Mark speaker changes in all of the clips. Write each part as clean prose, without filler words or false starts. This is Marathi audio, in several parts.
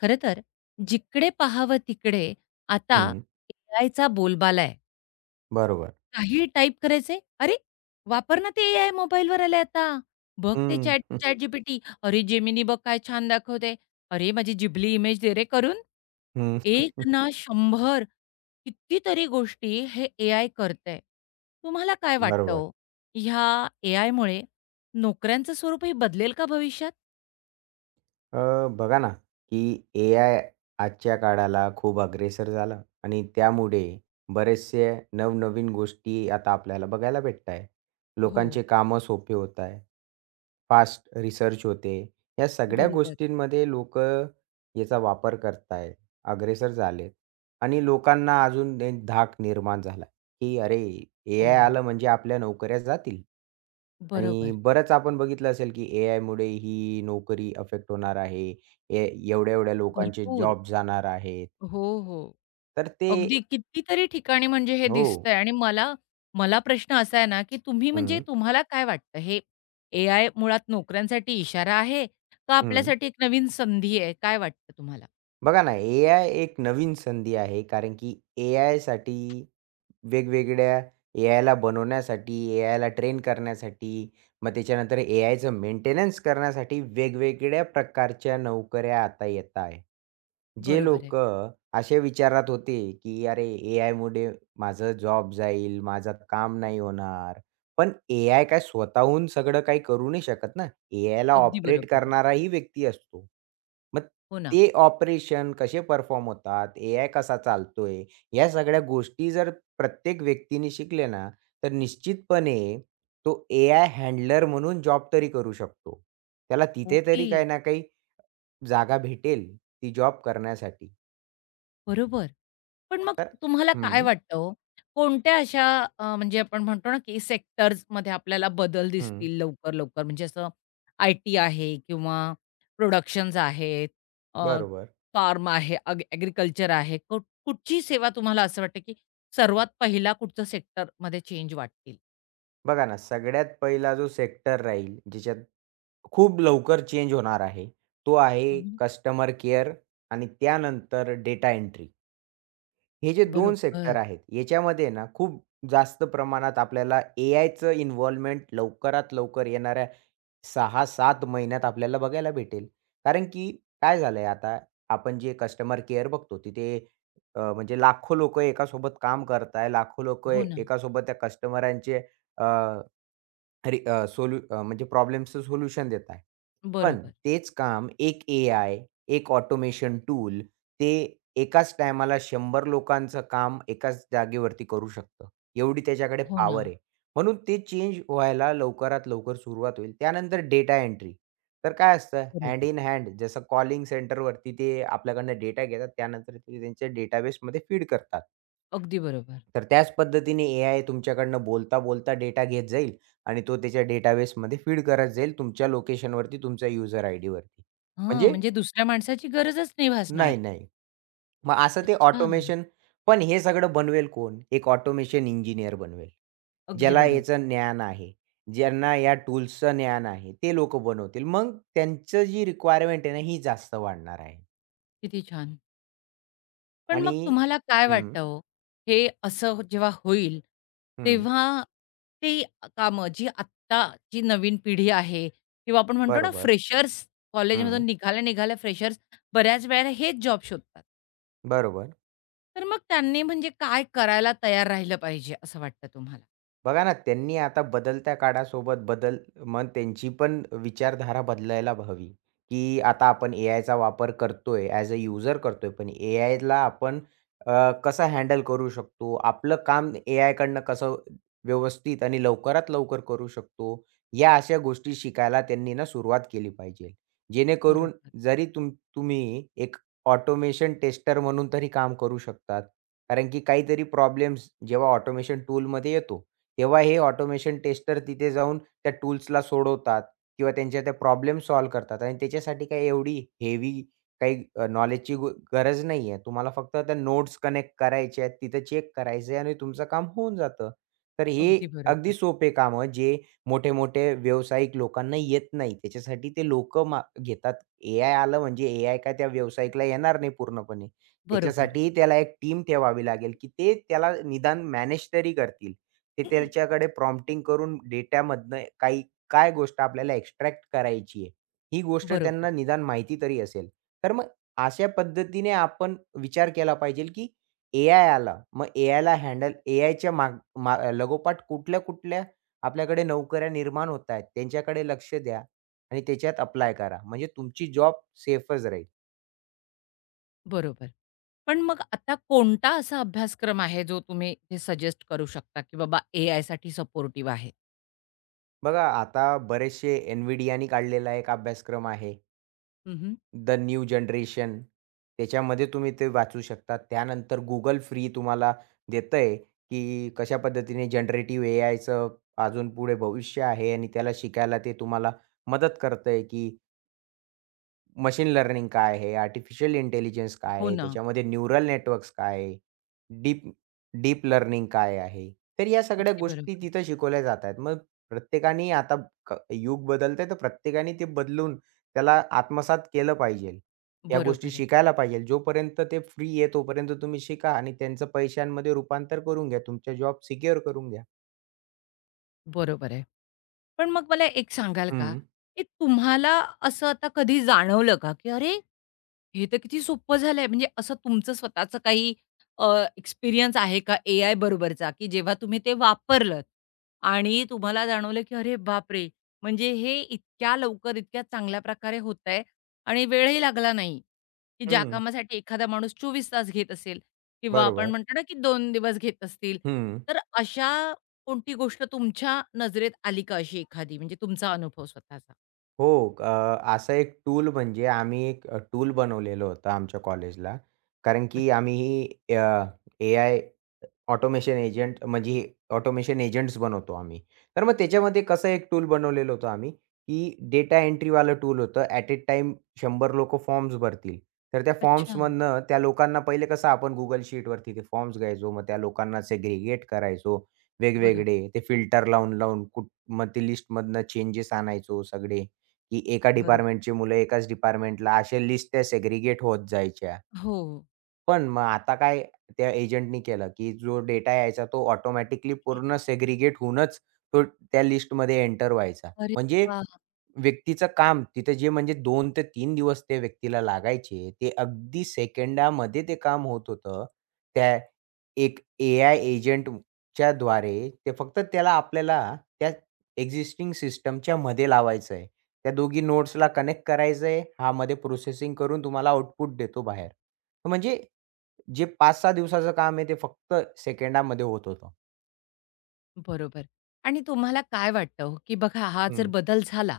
Speaker 1: खरं तर जिकडे पाहावं तिकडे आता
Speaker 2: हं,
Speaker 1: एआयचा बोलबाला आहे.
Speaker 2: बरोबर.
Speaker 1: काही टाइप करायचंय, "अरे, वापर ना ते एआय मोबाईलवर आलंय आता. बघ ते
Speaker 2: हं,
Speaker 1: चॅट
Speaker 2: हं,
Speaker 1: ChatGPT. अरे, जेमिनी बघ काय छान दाखवतंय. अरे, माझी जिबली इमेज दे रे करून."
Speaker 2: हं,
Speaker 1: एक ना शंभर कितीतरी गोष्टी हे एआय करतंय. तुम्हाला काय वाटतं
Speaker 2: बरोबर.
Speaker 1: हो, ह्या एआयमुळे नोकऱ्यांचं स्वरूपही बदलेल का भविष्यात?
Speaker 2: अ, बघा ना, की एआय आजच्या काळाला खूप अग्रेसर झाला आणि त्यामुळे बरेचसे नवनवीन गोष्टी आता आपल्याला बघायला भेटत आहे.
Speaker 1: हो.
Speaker 2: लोकांचे कामं सोपे होत आहे. फास्ट रिसर्च होते. या सगळ्या
Speaker 1: बरोबर.
Speaker 2: गोष्टींमध्ये लोक याचा वापर करत आहे. अग्रेसर झालेत आणि लोकांना अजून एक धाक निर्माण झाला, की अरे, एआय
Speaker 1: हो,
Speaker 2: आलं म्हणजे आपल्या नोकऱ्या जातील. आणि
Speaker 1: बरोबर.
Speaker 2: बरंच आपण बघितलं असेल, की एआयमुळे ही नोकरी अफेक्ट होणार आहे. ए एवढ्या-एवढ्या लोकांचे
Speaker 1: भरपूर.
Speaker 2: जॉब जाणार आहेत.
Speaker 1: हो, हो.
Speaker 2: तर ते
Speaker 1: अगदी कितीतरी ठिकाणी म्हणजे हे
Speaker 2: हो.
Speaker 1: दिसतंय आणि मला मला प्रश्न असा आहे ना, की तुम्ही म्हणजे
Speaker 2: हं,
Speaker 1: तुम्हाला काय वाटतं हे एआय मुळात नोकऱ्यांसाठी इशारा आहे का
Speaker 2: हं.
Speaker 1: आपल्यासाठी एक नवीन संधी आहे? काय वाटतं तुम्हाला?
Speaker 2: बघा ना, ए-आय एक नवीन संधी आहे. कारण की ए-आयसाठी वेगवेगळ्या ए-आयला बनवण्यासाठी, ए-आयला ट्रेन करण्यासाठी, मग त्याच्यानंतर ए-आयचं मेंटेनन्स करण्यासाठी वेगवेगळ्या प्रकारच्या नोकऱ्या आता येत आहे. जे
Speaker 1: बरोबर आहे.
Speaker 2: लोक असे विचारात होते, की "अरे, ए-आयमुळे माझं जॉब जाईल, माझं काम नाही होणार." पण ए-आय काय स्वतःहून सगळं काही करू नाही शकत ना. एआयला
Speaker 1: अगदी
Speaker 2: ऑपरेट
Speaker 1: बरोबर.
Speaker 2: करणाराही व्यक्ती असतो. मग
Speaker 1: हो ना.
Speaker 2: ते ऑपरेशन कसे परफॉर्म होतात, एआय कसा चालतोय, या सगळ्या गोष्टी जर प्रत्येक व्यक्तीने शिकले ना, तर निश्चितपणे तो एआय हँडलर म्हणून जॉब तरी करू शकतो. त्याला तिथे
Speaker 1: ओके.
Speaker 2: तरी काही ना काही जागा भेटेल, ती जॉब करण्यासाठी.
Speaker 1: बरोबर. पण मग
Speaker 2: तर
Speaker 1: तुम्हाला काय
Speaker 2: हं,
Speaker 1: वाटतं हो, कोणत्या अशा म्हणजे आपण म्हणतो ना, की सेक्टर्समध्ये आपल्याला बदल
Speaker 2: हं.
Speaker 1: दिसतील लवकर-लवकर? म्हणजे असं आय-टी आहे किंवा प्रोडक्शन्स आहेत, अ,
Speaker 2: बरोबर.
Speaker 1: फार्म आहे, आहे. कुठची सेवा तुम्हाला असं वाटतं, की सर्वात पहिला कुठचं सेक्टरमध्ये चेंज वाटतील?
Speaker 2: बघा ना, सगळ्यात पहिला जो सेक्टर राहील, ज्याच्यात खूप लवकर चेंज होणार आहे. तो आहे
Speaker 1: हं,
Speaker 2: कस्टमर केअर आणि त्यानंतर डेटा एंट्री. हे जे 2 सेक्टर
Speaker 1: बरोबर.
Speaker 2: आहेत, याच्यामध्ये ना खूप जास्त प्रमाणात आपल्याला एआयचं इन्व्हॉल्वमेंट लवकरात लवकर येणाऱ्या 6-7 महिन्यात आपल्याला बघायला भेटेल. कारण की काय झालंय आता आपण जे कस्टमर केअर बघतो तिथे म्हणजे लाखो लोकं एकासोबत काम करताय. लाखो लोकं
Speaker 1: हो ना.
Speaker 2: एकासोबत त्या कस्टमरांचे अरे अ, सोल्यू अ, म्हणजे प्रॉब्लेम्सचं सोल्युशन देत आहे. पण
Speaker 1: बरोबर.
Speaker 2: तेच काम एक एआय, एक ऑटोमेशन टूल ते एकाच टायमाला 100 लोकांचं काम एकाच जागेवरती करू शकतं. एवढी त्याच्याकडे
Speaker 1: हो ना.
Speaker 2: पॉवर आहे. म्हणून ते चेंज व्हायला लवकरात लवकर सुरुवात होईल. त्यानंतर डेटा एंट्री. तर काय असतं हँड
Speaker 1: बरोबर.
Speaker 2: इन हँड जसं कॉलिंग सेंटरवरती ते आपल्याकडनं डेटा घेतात त्यानंतर ते त्यांच्या डेटाबेसमध्ये फीड करतात.
Speaker 1: अगदी बरोबर.
Speaker 2: तर त्याच पद्धतीने एआय तुमच्याकडनं बोलता, बोलता डेटा घेत जाईल आणि तो त्याच्या डेटाबेसमध्ये फीड करत जाईल तुमच्या लोकेशनवरती, तुमच्या युजर आयडीवरती.
Speaker 1: हां,
Speaker 2: म्हणजे
Speaker 1: म्हणजे दुसऱ्या माणसाची गरजच नाही भासणार.
Speaker 2: नाही, नाही. मग असं ते
Speaker 1: अच्छा.
Speaker 2: ऑटोमेशन पण हे सगळं बनवेल कोण? एक ऑटोमेशन इंजिनिअर बनवेल.
Speaker 1: अगदी
Speaker 2: ज्याला
Speaker 1: बरोबर.
Speaker 2: याचं ज्ञान आहे. ज्यांना या टूल्सचं ज्ञान आहे, ते लोकं बनवतील. मग त्यांचं जी रिक्वायरमेंट आहे ना, ही जास्त वाढणार आहे.
Speaker 1: किती छान. पण
Speaker 2: आणि
Speaker 1: मग तुम्हाला काय
Speaker 2: हं,
Speaker 1: वाटतं हो, हे असं हो, जेव्हा होईल,
Speaker 2: हं.
Speaker 1: तेव्हा ते कामं जी आत्ताची नवीन पिढी आहे किंवा आपण म्हणतो ना
Speaker 2: बरोबर.
Speaker 1: फ्रेशर्स कॉलेजमधून
Speaker 2: हं.
Speaker 1: निघाल्या-निघाल्या फ्रेशर्स बऱ्याच वेळेला हेच जॉब शोधतात.
Speaker 2: बरोबर.
Speaker 1: तर मग त्यांनी म्हणजे काय करायला तयार राहिलं पाहिजे असं वाटतं तुम्हाला?
Speaker 2: बघा ना, त्यांनी आता बदलत्या काळासोबत बदल मग त्यांची पण विचारधारा बदलायला हवी, की आता आपण एआयचा वापर करतोय, ॲज अ यूजर करतोय, पण एआयला आपण कसं हँडल करू शकतो? आपलं काम एआयकडनं कसं व्यवस्थित आणि लवकरात लवकर करू शकतो? या अशा गोष्टी शिकायला त्यांनी ना सुरुवात केली पाहिजे. जेणेकरून
Speaker 1: बरोबर.
Speaker 2: जरी तुम्ही एक ऑटोमेशन टेस्टर म्हणून तरी काम करू शकतात. कारण की काहीतरी प्रॉब्लेम्स जेव्हा ऑटोमेशन टूलमध्ये येतो, तेव्हा हे ऑटोमेशन टेस्टर तिथे जाऊन त्या टूल्सला सोडवतात किंवा त्यांच्या त्या प्रॉब्लेम सॉल्व्ह करतात आणि त्याच्यासाठी काही एवढी हेवी काही नॉलेजची गरज नाही आहे. तुम्हाला फक्त त्या नोट्स कनेक्ट करायचे आहेत, तिथे चेक करायचं आहे आणि तुमचं काम होऊन जातं. तर हे
Speaker 1: अगदी
Speaker 2: अगदी
Speaker 1: बरोबर.
Speaker 2: सोपे कामं जे मोठे-मोठे व्यावसायिक लोकांना येत नाही. त्याच्यासाठी ते लोकं मा घेतात. एआय आलं म्हणजे एआय काय त्या व्यावसायिकला येणार नाही पूर्णपणे.
Speaker 1: बरोबर.
Speaker 2: त्याच्यासाठी त्याला एक टीम ठेवावी लागेल, की ते त्याला निदान मॅनेज तरी करतील. ते त्याच्याकडे प्रॉम्प्टिंग करून डेटामधनं काही काय गोष्ट आपल्याला एक्स्ट्रॅक्ट करायची आहे, ही गोष्ट
Speaker 1: बरोबर,
Speaker 2: त्यांना निदान माहिती तरी असेल. तर मग अशा पद्धतीने आपण विचार केला पाहिजे, की एआय आला, मग एआयला हँडल एआयच्या माग मा लगोपाठ कुठल्या-कुठल्या आपल्याकडे नोकऱ्या निर्माण होत आहेत, त्यांच्याकडे लक्ष द्या आणि त्याच्यात अप्लाय करा. म्हणजे तुमची जॉब सेफच राहील.
Speaker 1: बरोबर. पण मग आता कोणता असा अभ्यासक्रम आहे जो तुम्ही सजेस्ट करू शकता की बाबा ए-आयसाठी सपोर्टिव्ह आहे?
Speaker 2: बघा आता बरेचसे NVIDIAनी काढलेला एक अभ्यासक्रम आहे.
Speaker 1: हं, हं.
Speaker 2: द न्यू जनरेशन त्याच्यामध्ये तुम्ही ते वाचू शकता. त्यानंतर Google फ्री तुम्हाला देतंय, की कशा पद्धतीने जनरेटिव्ह एआयचं अजून पुढे भविष्य आहे आणि त्याला शिकायला ते तुम्हाला मदत करतंय, की मशीन लर्निंग काय आहे? आर्टिफिशियल इंटेलिजन्स काय
Speaker 1: हो
Speaker 2: आहे?
Speaker 1: ना.
Speaker 2: त्याच्यामध्ये न्यूरल नेटवर्क्स काय आहे? डीप डीप लर्निंग काय आहे? तर या सगळ्या
Speaker 1: अगदी
Speaker 2: गोष्टी
Speaker 1: बरोबर.
Speaker 2: तिथं शिकवल्या जातात. मग प्रत्येकाने आता युग बदलतंय तर प्रत्येकाने ते बदलून त्याला आत्मसात केलं पाहिजे. या
Speaker 1: बरोबर
Speaker 2: गोष्टी
Speaker 1: आहे.
Speaker 2: शिकायला पाहिजे. जोपर्यंत ते फ्री आहे तोपर्यंत तुम्ही शिका आणि त्यांचं पैशांमध्ये रूपांतर करून घ्या. तुमचा जॉब सिक्युअर करून घ्या.
Speaker 1: बरोबर आहे. पण मग मला एक सांगाल का,
Speaker 2: हं.
Speaker 1: की तुम्हाला असं आता कधी जाणवलं का, की "अरे, हे तर किती सोपं झालंय." म्हणजे असं तुमचं स्वतःचं काही एक्सपिरियन्स आहे का एआय बरोबरचा, की जेव्हा तुम्ही ते वापरलत आणि तुम्हाला जाणवलं, की "अरे बापरे! म्हणजे हे इतक्या लवकर, इतक्या चांगल्या प्रकारे होतंय आणि वेळही लागला नाही." की ज्या
Speaker 2: हं.
Speaker 1: कामासाठी एखादा माणूस 24 तास घेत असेल किंवा आपण
Speaker 2: बरोबर.
Speaker 1: म्हणतो ना, की 2 दिवस घेत असतील.
Speaker 2: हं.
Speaker 1: तर अशा कोणती गोष्ट तुमच्या नजरेत आली का अशी एखादी? म्हणजे तुमचा अनुभव स्वतःचा?
Speaker 2: हो. असं एक टूल म्हणजे आम्ही एक टूल बनवलेलं होतं आमच्या कॉलेजला. कारण की
Speaker 1: अच्छा.
Speaker 2: आम्ही अ, एआय ऑटोमेशन एजंट म्हणजे ऑटोमेशन एजंट्स बनवतो आम्ही. तर मग त्याच्यामध्ये कसं एक टूल बनवलेलं होतं आम्ही, की डेटा एंट्रीवालं टूल होतं. ॲट अ टाईम 100 लोकं फॉर्म्स भरतील. तर त्या
Speaker 1: अच्छा.
Speaker 2: फॉर्म्समधनं त्या लोकांना पहिले कसं आपण Google शीटवरती ते फॉर्म्स घ्यायचो. मग त्या लोकांना सेग्रीगेट करायचो
Speaker 1: बरं,
Speaker 2: वेगवेगळे. ते फिल्टर लावून, लावून कुठ मग ते लिस्टमधनं चेंजेस आणायचो सगळे, की एका
Speaker 1: बरं.
Speaker 2: डिपार्टमेंटची मुलं एकाच डिपार्टमेंटला अशा लिस्ट त्या सेग्रीगेट होत जायच्या.
Speaker 1: हो.
Speaker 2: पण मग आता काय त्या एजंटनी केलं, की जो डेटा यायचा तो ऑटोमॅटिकली पूर्ण सेग्रीगेट होऊनच तो त्या लिस्टमध्ये एंटर व्हायचा.
Speaker 1: अरे
Speaker 2: म्हणजे
Speaker 1: वा,
Speaker 2: व्यक्तीचं काम तिथे जे म्हणजे 2 ते 3 दिवस त्या व्यक्तीला लागायचे, ते अगदी सेकंदामध्ये ते काम होत होतं. त्या एक एआय एजंटच्या द्वारे ते फक्त त्याला आपल्याला त्या एक्झिस्टिंग सिस्टमच्या मध्ये लावायचं आहे. त्या दोघी नोड्सला कनेक्ट करायचं आहे. हा मध्ये प्रोसेसिंग करून तुम्हाला आउटपुट देतो बाहेर. म्हणजे जे 5-6 दिवसाचं काम आहे ते फक्त सेकंडामध्ये होत होतं.
Speaker 1: बरोबर. आणि तुम्हाला काय वाटतं हो, की बघा हा जर
Speaker 2: हं,
Speaker 1: बदल झाला,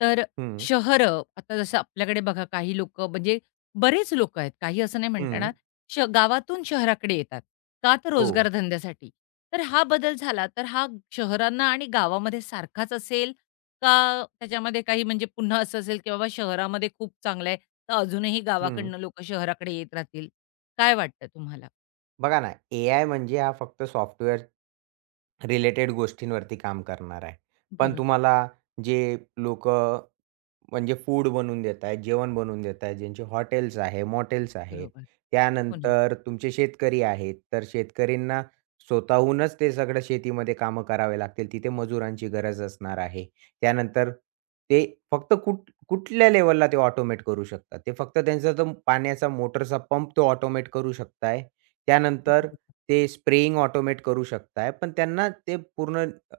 Speaker 1: तर
Speaker 2: हं,
Speaker 1: शहरं आता जसं आपल्याकडे बघा काही लोकं म्हणजे बरेच लोकं आहेत, काही असं नाही म्हणता
Speaker 2: हं.
Speaker 1: येणार, गावातून शहराकडे येतात. का तर
Speaker 2: हो.
Speaker 1: रोजगार धंद्यासाठी. तर हा बदल झाला, तर हा शहरांना आणि गावामध्ये सारखाच असेल का त्याच्यामध्ये काही म्हणजे पुन्हा असं असेल, की बाबा शहरामध्ये खूप चांगलं आहे, तर अजूनही
Speaker 2: हं.
Speaker 1: गावाकडनं लोकं शहराकडे येत राहतील? काय वाटतं तुम्हाला?
Speaker 2: बघा ना, एआय म्हणजे हा फक्त सॉफ्टवेअर रिलेटेड गोष्टींवरती काम करणार आहे. पण
Speaker 1: बरोबर,
Speaker 2: तुम्हाला जे लोकं म्हणजे फूड बनवून देत आहेत, जेवण बनवून देत आहेत, ज्यांचे हॉटेल्स आहे, मॉटेल्स आहेत.
Speaker 1: बरोबर. हो ना.
Speaker 2: त्यानंतर तुमचे शेतकरी आहेत, तर शेतकऱ्यांना स्वतःहूनच ते सगळं शेतीमध्ये कामं करावे लागतील. तिथे मजुरांची गरज असणार आहे. त्यानंतर ते फक्त कुठ कुठल्या लेव्हलला ते ऑटोमेट करू शकतात. ते फक्त त्यांचा तो पाण्याचा मोटरचा पंप तो ऑटोमेट करू शकत आहे. त्यानंतर
Speaker 1: बरोबर.
Speaker 2: ते स्प्रेइंग ऑटोमेट करू शकत पण त्यांना ते पूर्ण अ,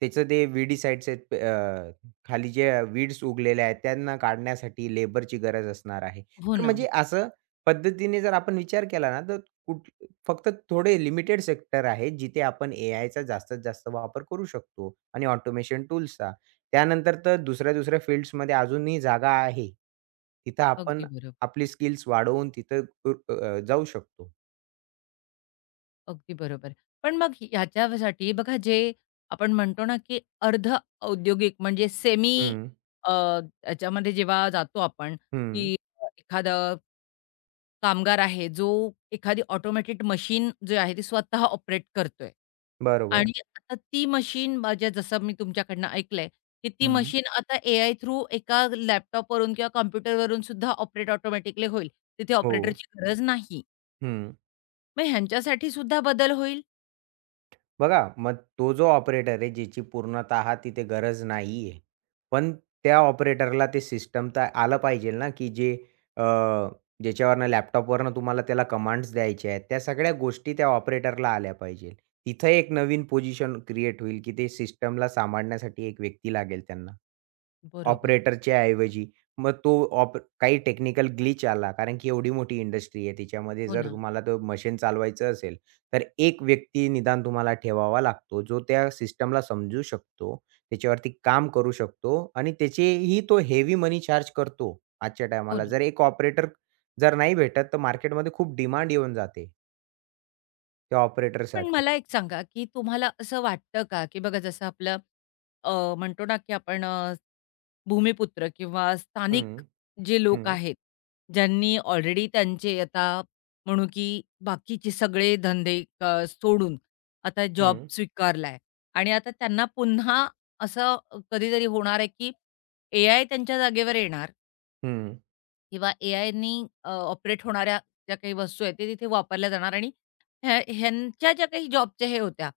Speaker 2: त्याचं ते व्हीडीसाइड्स आहेत खाली जे वीड्स उगलेल्या आहेत त्यांना काढण्यासाठी लेबरची गरज असणार आहे.
Speaker 1: हो
Speaker 2: तर
Speaker 1: ना.
Speaker 2: म्हणजे असं पद्धतीने जर आपण विचार केला ना, तर कुठ फक्त थोडे लिमिटेड सेक्टर आहेत, जिथे आपण एआयचा जास्तीत जास्त वापर करू शकतो आणि ऑटोमेशन टूल्सचा. त्यानंतर तर दुसऱ्या-दुसऱ्या फील्ड्समध्ये अजूनही जागा आहे. तिथं आपण
Speaker 1: अगदी बरोबर.
Speaker 2: आपली स्किल्स वाढवून तिथं अ, अ, जाऊ शकतो.
Speaker 1: अगदी बरोबर. पण मग ह्याच्यासाठी बघा जे आपण म्हणतो ना, की अर्ध औद्योगिक म्हणजे सेमी
Speaker 2: हं,
Speaker 1: अ, याच्यामध्ये जेव्हा जातो आपण, की
Speaker 2: हं.
Speaker 1: एखादं कामगार आहे, जो एखादी ऑटोमॅटेड मशीन जी आहे, ती स्वतः ऑपरेट करतोय. हं.
Speaker 2: बरोबर.
Speaker 1: आणि आता ती मशीन म्हणजे जसं मी तुमच्याकडनं ऐकलंय, की ती
Speaker 2: हं.
Speaker 1: मशीन आता एआय थ्रू एका लॅपटॉपवरून किंवा कॉम्प्युटरवरून सुद्धा ऑपरेट ऑटोमॅटिकली होईल. तिथे
Speaker 2: हो.
Speaker 1: ऑपरेटरची गरज नाही.
Speaker 2: हं.
Speaker 1: मग ह्यांच्यासाठी सुद्धा बदल होईल.
Speaker 2: बघा, मग तो जो ऑपरेटर आहे, ज्याची पूर्णतः तिथे गरज नाहीये. पण त्या ऑपरेटरला ते सिस्टम तर आलं पाहिजे ना, की जे अ, ज्याच्यावरनं लॅपटॉपवरनं तुम्हाला त्याला कमांड्स द्यायच्या आहेत, त्या सगळ्या गोष्टी त्या ऑपरेटरला आल्या पाहिजे. तिथं एक नवीन पोझिशन क्रिएट होईल, की ते सिस्टमला सांभाळण्यासाठी एक व्यक्ती लागेल त्यांना.
Speaker 1: बरोबर.
Speaker 2: ऑपरेटरच्या ऐवजी. मग तो काही टेक्निकल ग्लिच आला, कारण की एवढी मोठी इंडस्ट्री आहे. तिच्यामध्ये
Speaker 1: हो
Speaker 2: जर
Speaker 1: ना,
Speaker 2: तुम्हाला तो मशीन चालवायचं असेल, तर एक व्यक्ती निदान तुम्हाला ठेवावा लागतो, जो त्या सिस्टमला समजू शकतो, त्याच्यावरती काम करू शकतो आणि त्याचेही तो हेवी मनी चार्ज करतो आजच्या
Speaker 1: हो
Speaker 2: टायमाला.
Speaker 1: ना.
Speaker 2: जर एक ऑपरेटर जर नाही भेटत, तर मार्केटमध्ये खूप डिमांड येऊन जाते त्या
Speaker 1: पण
Speaker 2: ऑपरेटरसाठी.
Speaker 1: मला एक सांगा, की तुम्हाला असं वाटतं का, की बघा जसं आपलं अ, म्हणतो ना, की आपण भूमिपुत्र किंवा
Speaker 2: हं,
Speaker 1: स्थानिक जे लोक
Speaker 2: हं,
Speaker 1: आहेत, ज्यांनी ऑलरेडी त्यांचे आता म्हणू, की बाकीचे सगळे धंदे सोडून आता जॉब
Speaker 2: हं,
Speaker 1: स्वीकारलाय आणि आता त्यांना पुन्हा असं कधीतरी होणार आहे, की एआय त्यांच्या जागेवर येणार
Speaker 2: हं,
Speaker 1: किंवा एआयनी ऑपरेट होणाऱ्या ज्या काही वस्तू आहेत, ते तिथे वापरल्या जाणार आणि ह्यांच्या ज्या काही जॉबच्या हे होत्या,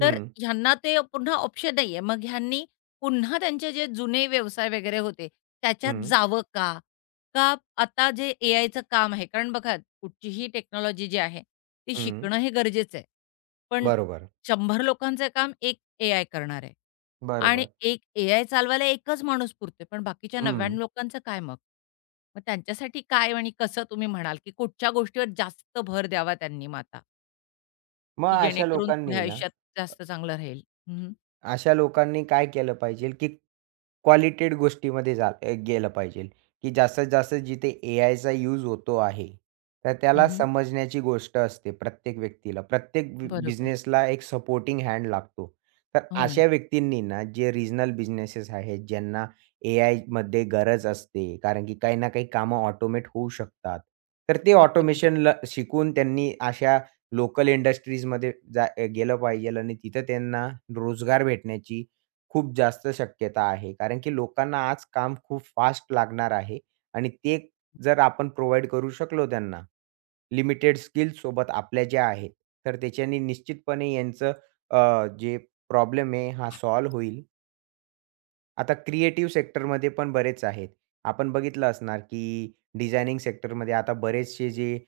Speaker 1: तर
Speaker 2: हं,
Speaker 1: ह्यांना ते पुन्हा ऑप्शन नाहीये. मग ह्यांनी पुन्हा त्यांचे जे जुने व्यवसाय वगैरे होते, त्याच्यात
Speaker 2: हं,
Speaker 1: जावं का? का आता जे एआयचं काम आहे कारण बघा कुठचीही टेक्नॉलॉजी जी आहे, ती
Speaker 2: हं.
Speaker 1: शिकणं हे गरजेचं आहे. पण
Speaker 2: बरोबर,
Speaker 1: 100 लोकांचं काम एक एआय करणार आहे. आणि
Speaker 2: बरोबर.
Speaker 1: एक एआय चालवायला एकच माणूस पुरतोय, पण बाकीच्या 99
Speaker 2: हं.
Speaker 1: लोकांचं काय मग? मग त्यांच्यासाठी काय आणि कसं तुम्ही म्हणाल, की कुठच्या गोष्टीवर जास्त भर द्यावा त्यांनी मग आता,
Speaker 2: मग
Speaker 1: की
Speaker 2: अशा
Speaker 1: जेणेकरून पुढे
Speaker 2: लोकांनी ना,
Speaker 1: आयुष्यात जास्त चांगलं राहील? हं, हं.
Speaker 2: अशा लोकांनी काय केलं पाहिजे, की क्वालिटेड गोष्टीमध्ये गेलं पाहिजे, की जास्तीत जास्त जिथे एआयचा यूज होतो आहे, तर त्याला
Speaker 1: हं,
Speaker 2: समजण्याची गोष्ट असते प्रत्येक व्यक्तीला. प्रत्येक
Speaker 1: बरोबर.
Speaker 2: बिझनेसला एक सपोर्टिंग हँड लागतो. तर
Speaker 1: हो ना.
Speaker 2: अशा व्यक्तींनी ना, जे रिजनल बिझनेसेस आहेत, ज्यांना एआयमध्ये गरज असते, कारण की काही ना काही कामं ऑटोमेट होऊ शकतात. तर ते
Speaker 1: अगदी बरोबर.
Speaker 2: ऑटोमेशनला शिकून त्यांनी अशा लोकल इंडस्ट्रीजमध्ये गेलं पाहिजे आणि तिथं त्यांना रोजगार भेटण्याची खूप जास्त शक्यता आहे. कारण की लोकांना आज काम खूप फास्ट लागणार आहे आणि ते जर आपण प्रोव्हाईड करू शकलो त्यांना, लिमिटेड स्किल्ससोबत आपल्या ज्या आहेत, तर त्याच्याने निश्चितपणे यांचं जे प्रॉब्लेम आहे हा सॉल्व्ह होईल आता क्रिएटिव्ह सेक्टरमध्ये पण बरेच आहेत. आपण बघितलं असणार, की डिझायनिंग सेक्टरमध्ये आता बरेचसे जे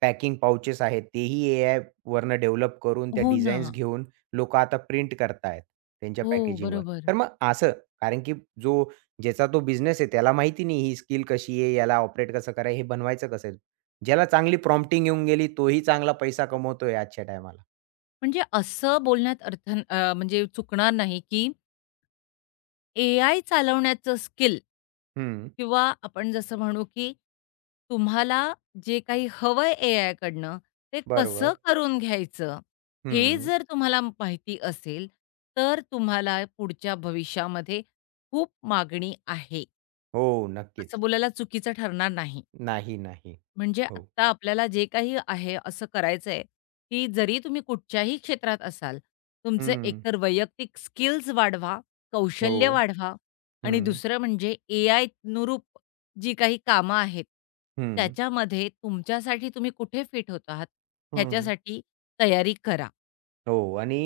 Speaker 2: पॅकिंग पाउचेस आहेत, तेही एआयवरनं डेव्हलप करून त्या
Speaker 1: हो ना.
Speaker 2: डिझाईन्स घेऊन लोकं आता प्रिंट करतायत त्यांच्या
Speaker 1: हो,
Speaker 2: पॅकेजिंगवर.
Speaker 1: बरोबर.
Speaker 2: तर मग असं कारण की जो ज्याचा तो बिझनेस आहे त्याला माहिती नाही ही स्किल कशी आहे, याला ऑपरेट कसं करायचं, हे बनवायचं कसं आहे? ज्याला चांगली प्रॉम्प्टिंग येऊन गेली, तोही चांगला पैसा कमवतोय आजच्या टायमाला.
Speaker 1: म्हणजे असं बोलण्यात अर्थ म्हणजे चुकणार नाही, की एआय चालवण्याचं स्किल
Speaker 2: हं,
Speaker 1: किंवा आपण जसं म्हणू, की तुम्हाला जे काही हवंय एआयकडनं, ते कसं
Speaker 2: बरोबर.
Speaker 1: करून घ्यायचं, हे
Speaker 2: हं.
Speaker 1: जर तुम्हाला माहिती असेल, तर तुम्हाला पुढच्या भविष्यामध्ये खूप मागणी आहे,
Speaker 2: हो,
Speaker 1: असं
Speaker 2: नक्कीच.
Speaker 1: बोलायला चुकीचं ठरणार नाही.
Speaker 2: नाही, नाही.
Speaker 1: म्हणजे
Speaker 2: हो.
Speaker 1: आत्ता आपल्याला जे काही आहे असं करायचंय, की जरी तुम्ही कुठच्याही क्षेत्रात असाल, तुमचे
Speaker 2: हं.
Speaker 1: एकतर वैयक्तिक स्किल्स वाढवा,
Speaker 2: हो.
Speaker 1: कौशल्य वाढवा आणि
Speaker 2: हं,
Speaker 1: दुसरं म्हणजे एआयनुरूप जी काही कामं आहेत,
Speaker 2: हं,
Speaker 1: त्याच्यामध्ये तुमच्यासाठी तुम्ही कुठे फिट होत आहात,
Speaker 2: हं.
Speaker 1: ह्याच्यासाठी तयारी करा.
Speaker 2: हो आणि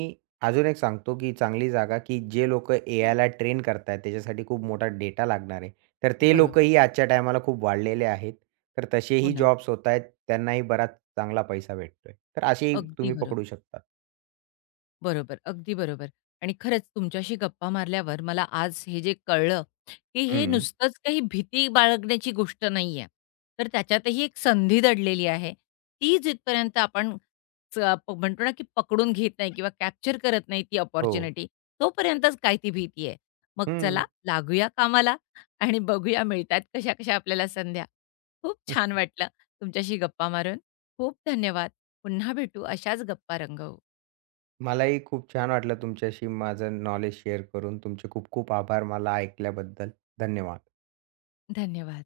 Speaker 2: अजून एक सांगतो, की चांगली जागा, की जे लोकं एआयला ट्रेन करतायत, त्याच्यासाठी खूप मोठा डेटा लागणार आहे. तर ते
Speaker 1: बरोबर.
Speaker 2: लोकंही आजच्या टायमाला खूप वाढलेले आहेत. तर
Speaker 1: हो
Speaker 2: तसेही
Speaker 1: ना.
Speaker 2: जॉब्स होत आहेत. त्यांनाही बराच चांगला पैसा भेटतोय. तर असेही
Speaker 1: अगदी
Speaker 2: तुम्ही पकडू
Speaker 1: बरोबर.
Speaker 2: शकता.
Speaker 1: बरोबर. अगदी बरोबर. आणि खरंच तुमच्याशी गप्पा मारल्यावर मला आज हे जे कळलं, की हे
Speaker 2: हं.
Speaker 1: नुसतंच काही भीती बाळगण्याची गोष्ट नाहीये. तर त्याच्यातही एक संधी दडलेली आहे. ती जिथपर्यंत आपण च म्हणतो ना, की पकडून घेत नाही किंवा कॅप्चर करत नाही ती
Speaker 2: हो.
Speaker 1: अपॉर्च्युनिटी, तोपर्यंतच काय ती भीती आहे. मग
Speaker 2: हं.
Speaker 1: चला लागूया कामाला आणि बघूया मिळतात कशा-कशा आपल्याला संध्या. खूप छान वाटलं तुमच्याशी गप्पा मारून. खूप धन्यवाद. पुन्हा भेटू अशाच गप्पा रंगवू.
Speaker 2: मलाही खूप छान वाटलं तुमच्याशी माझं नॉलेज शेअर करून. तुमचे खूप खूप आभार मला ऐकल्याबद्दल. धन्यवाद.
Speaker 1: धन्यवाद.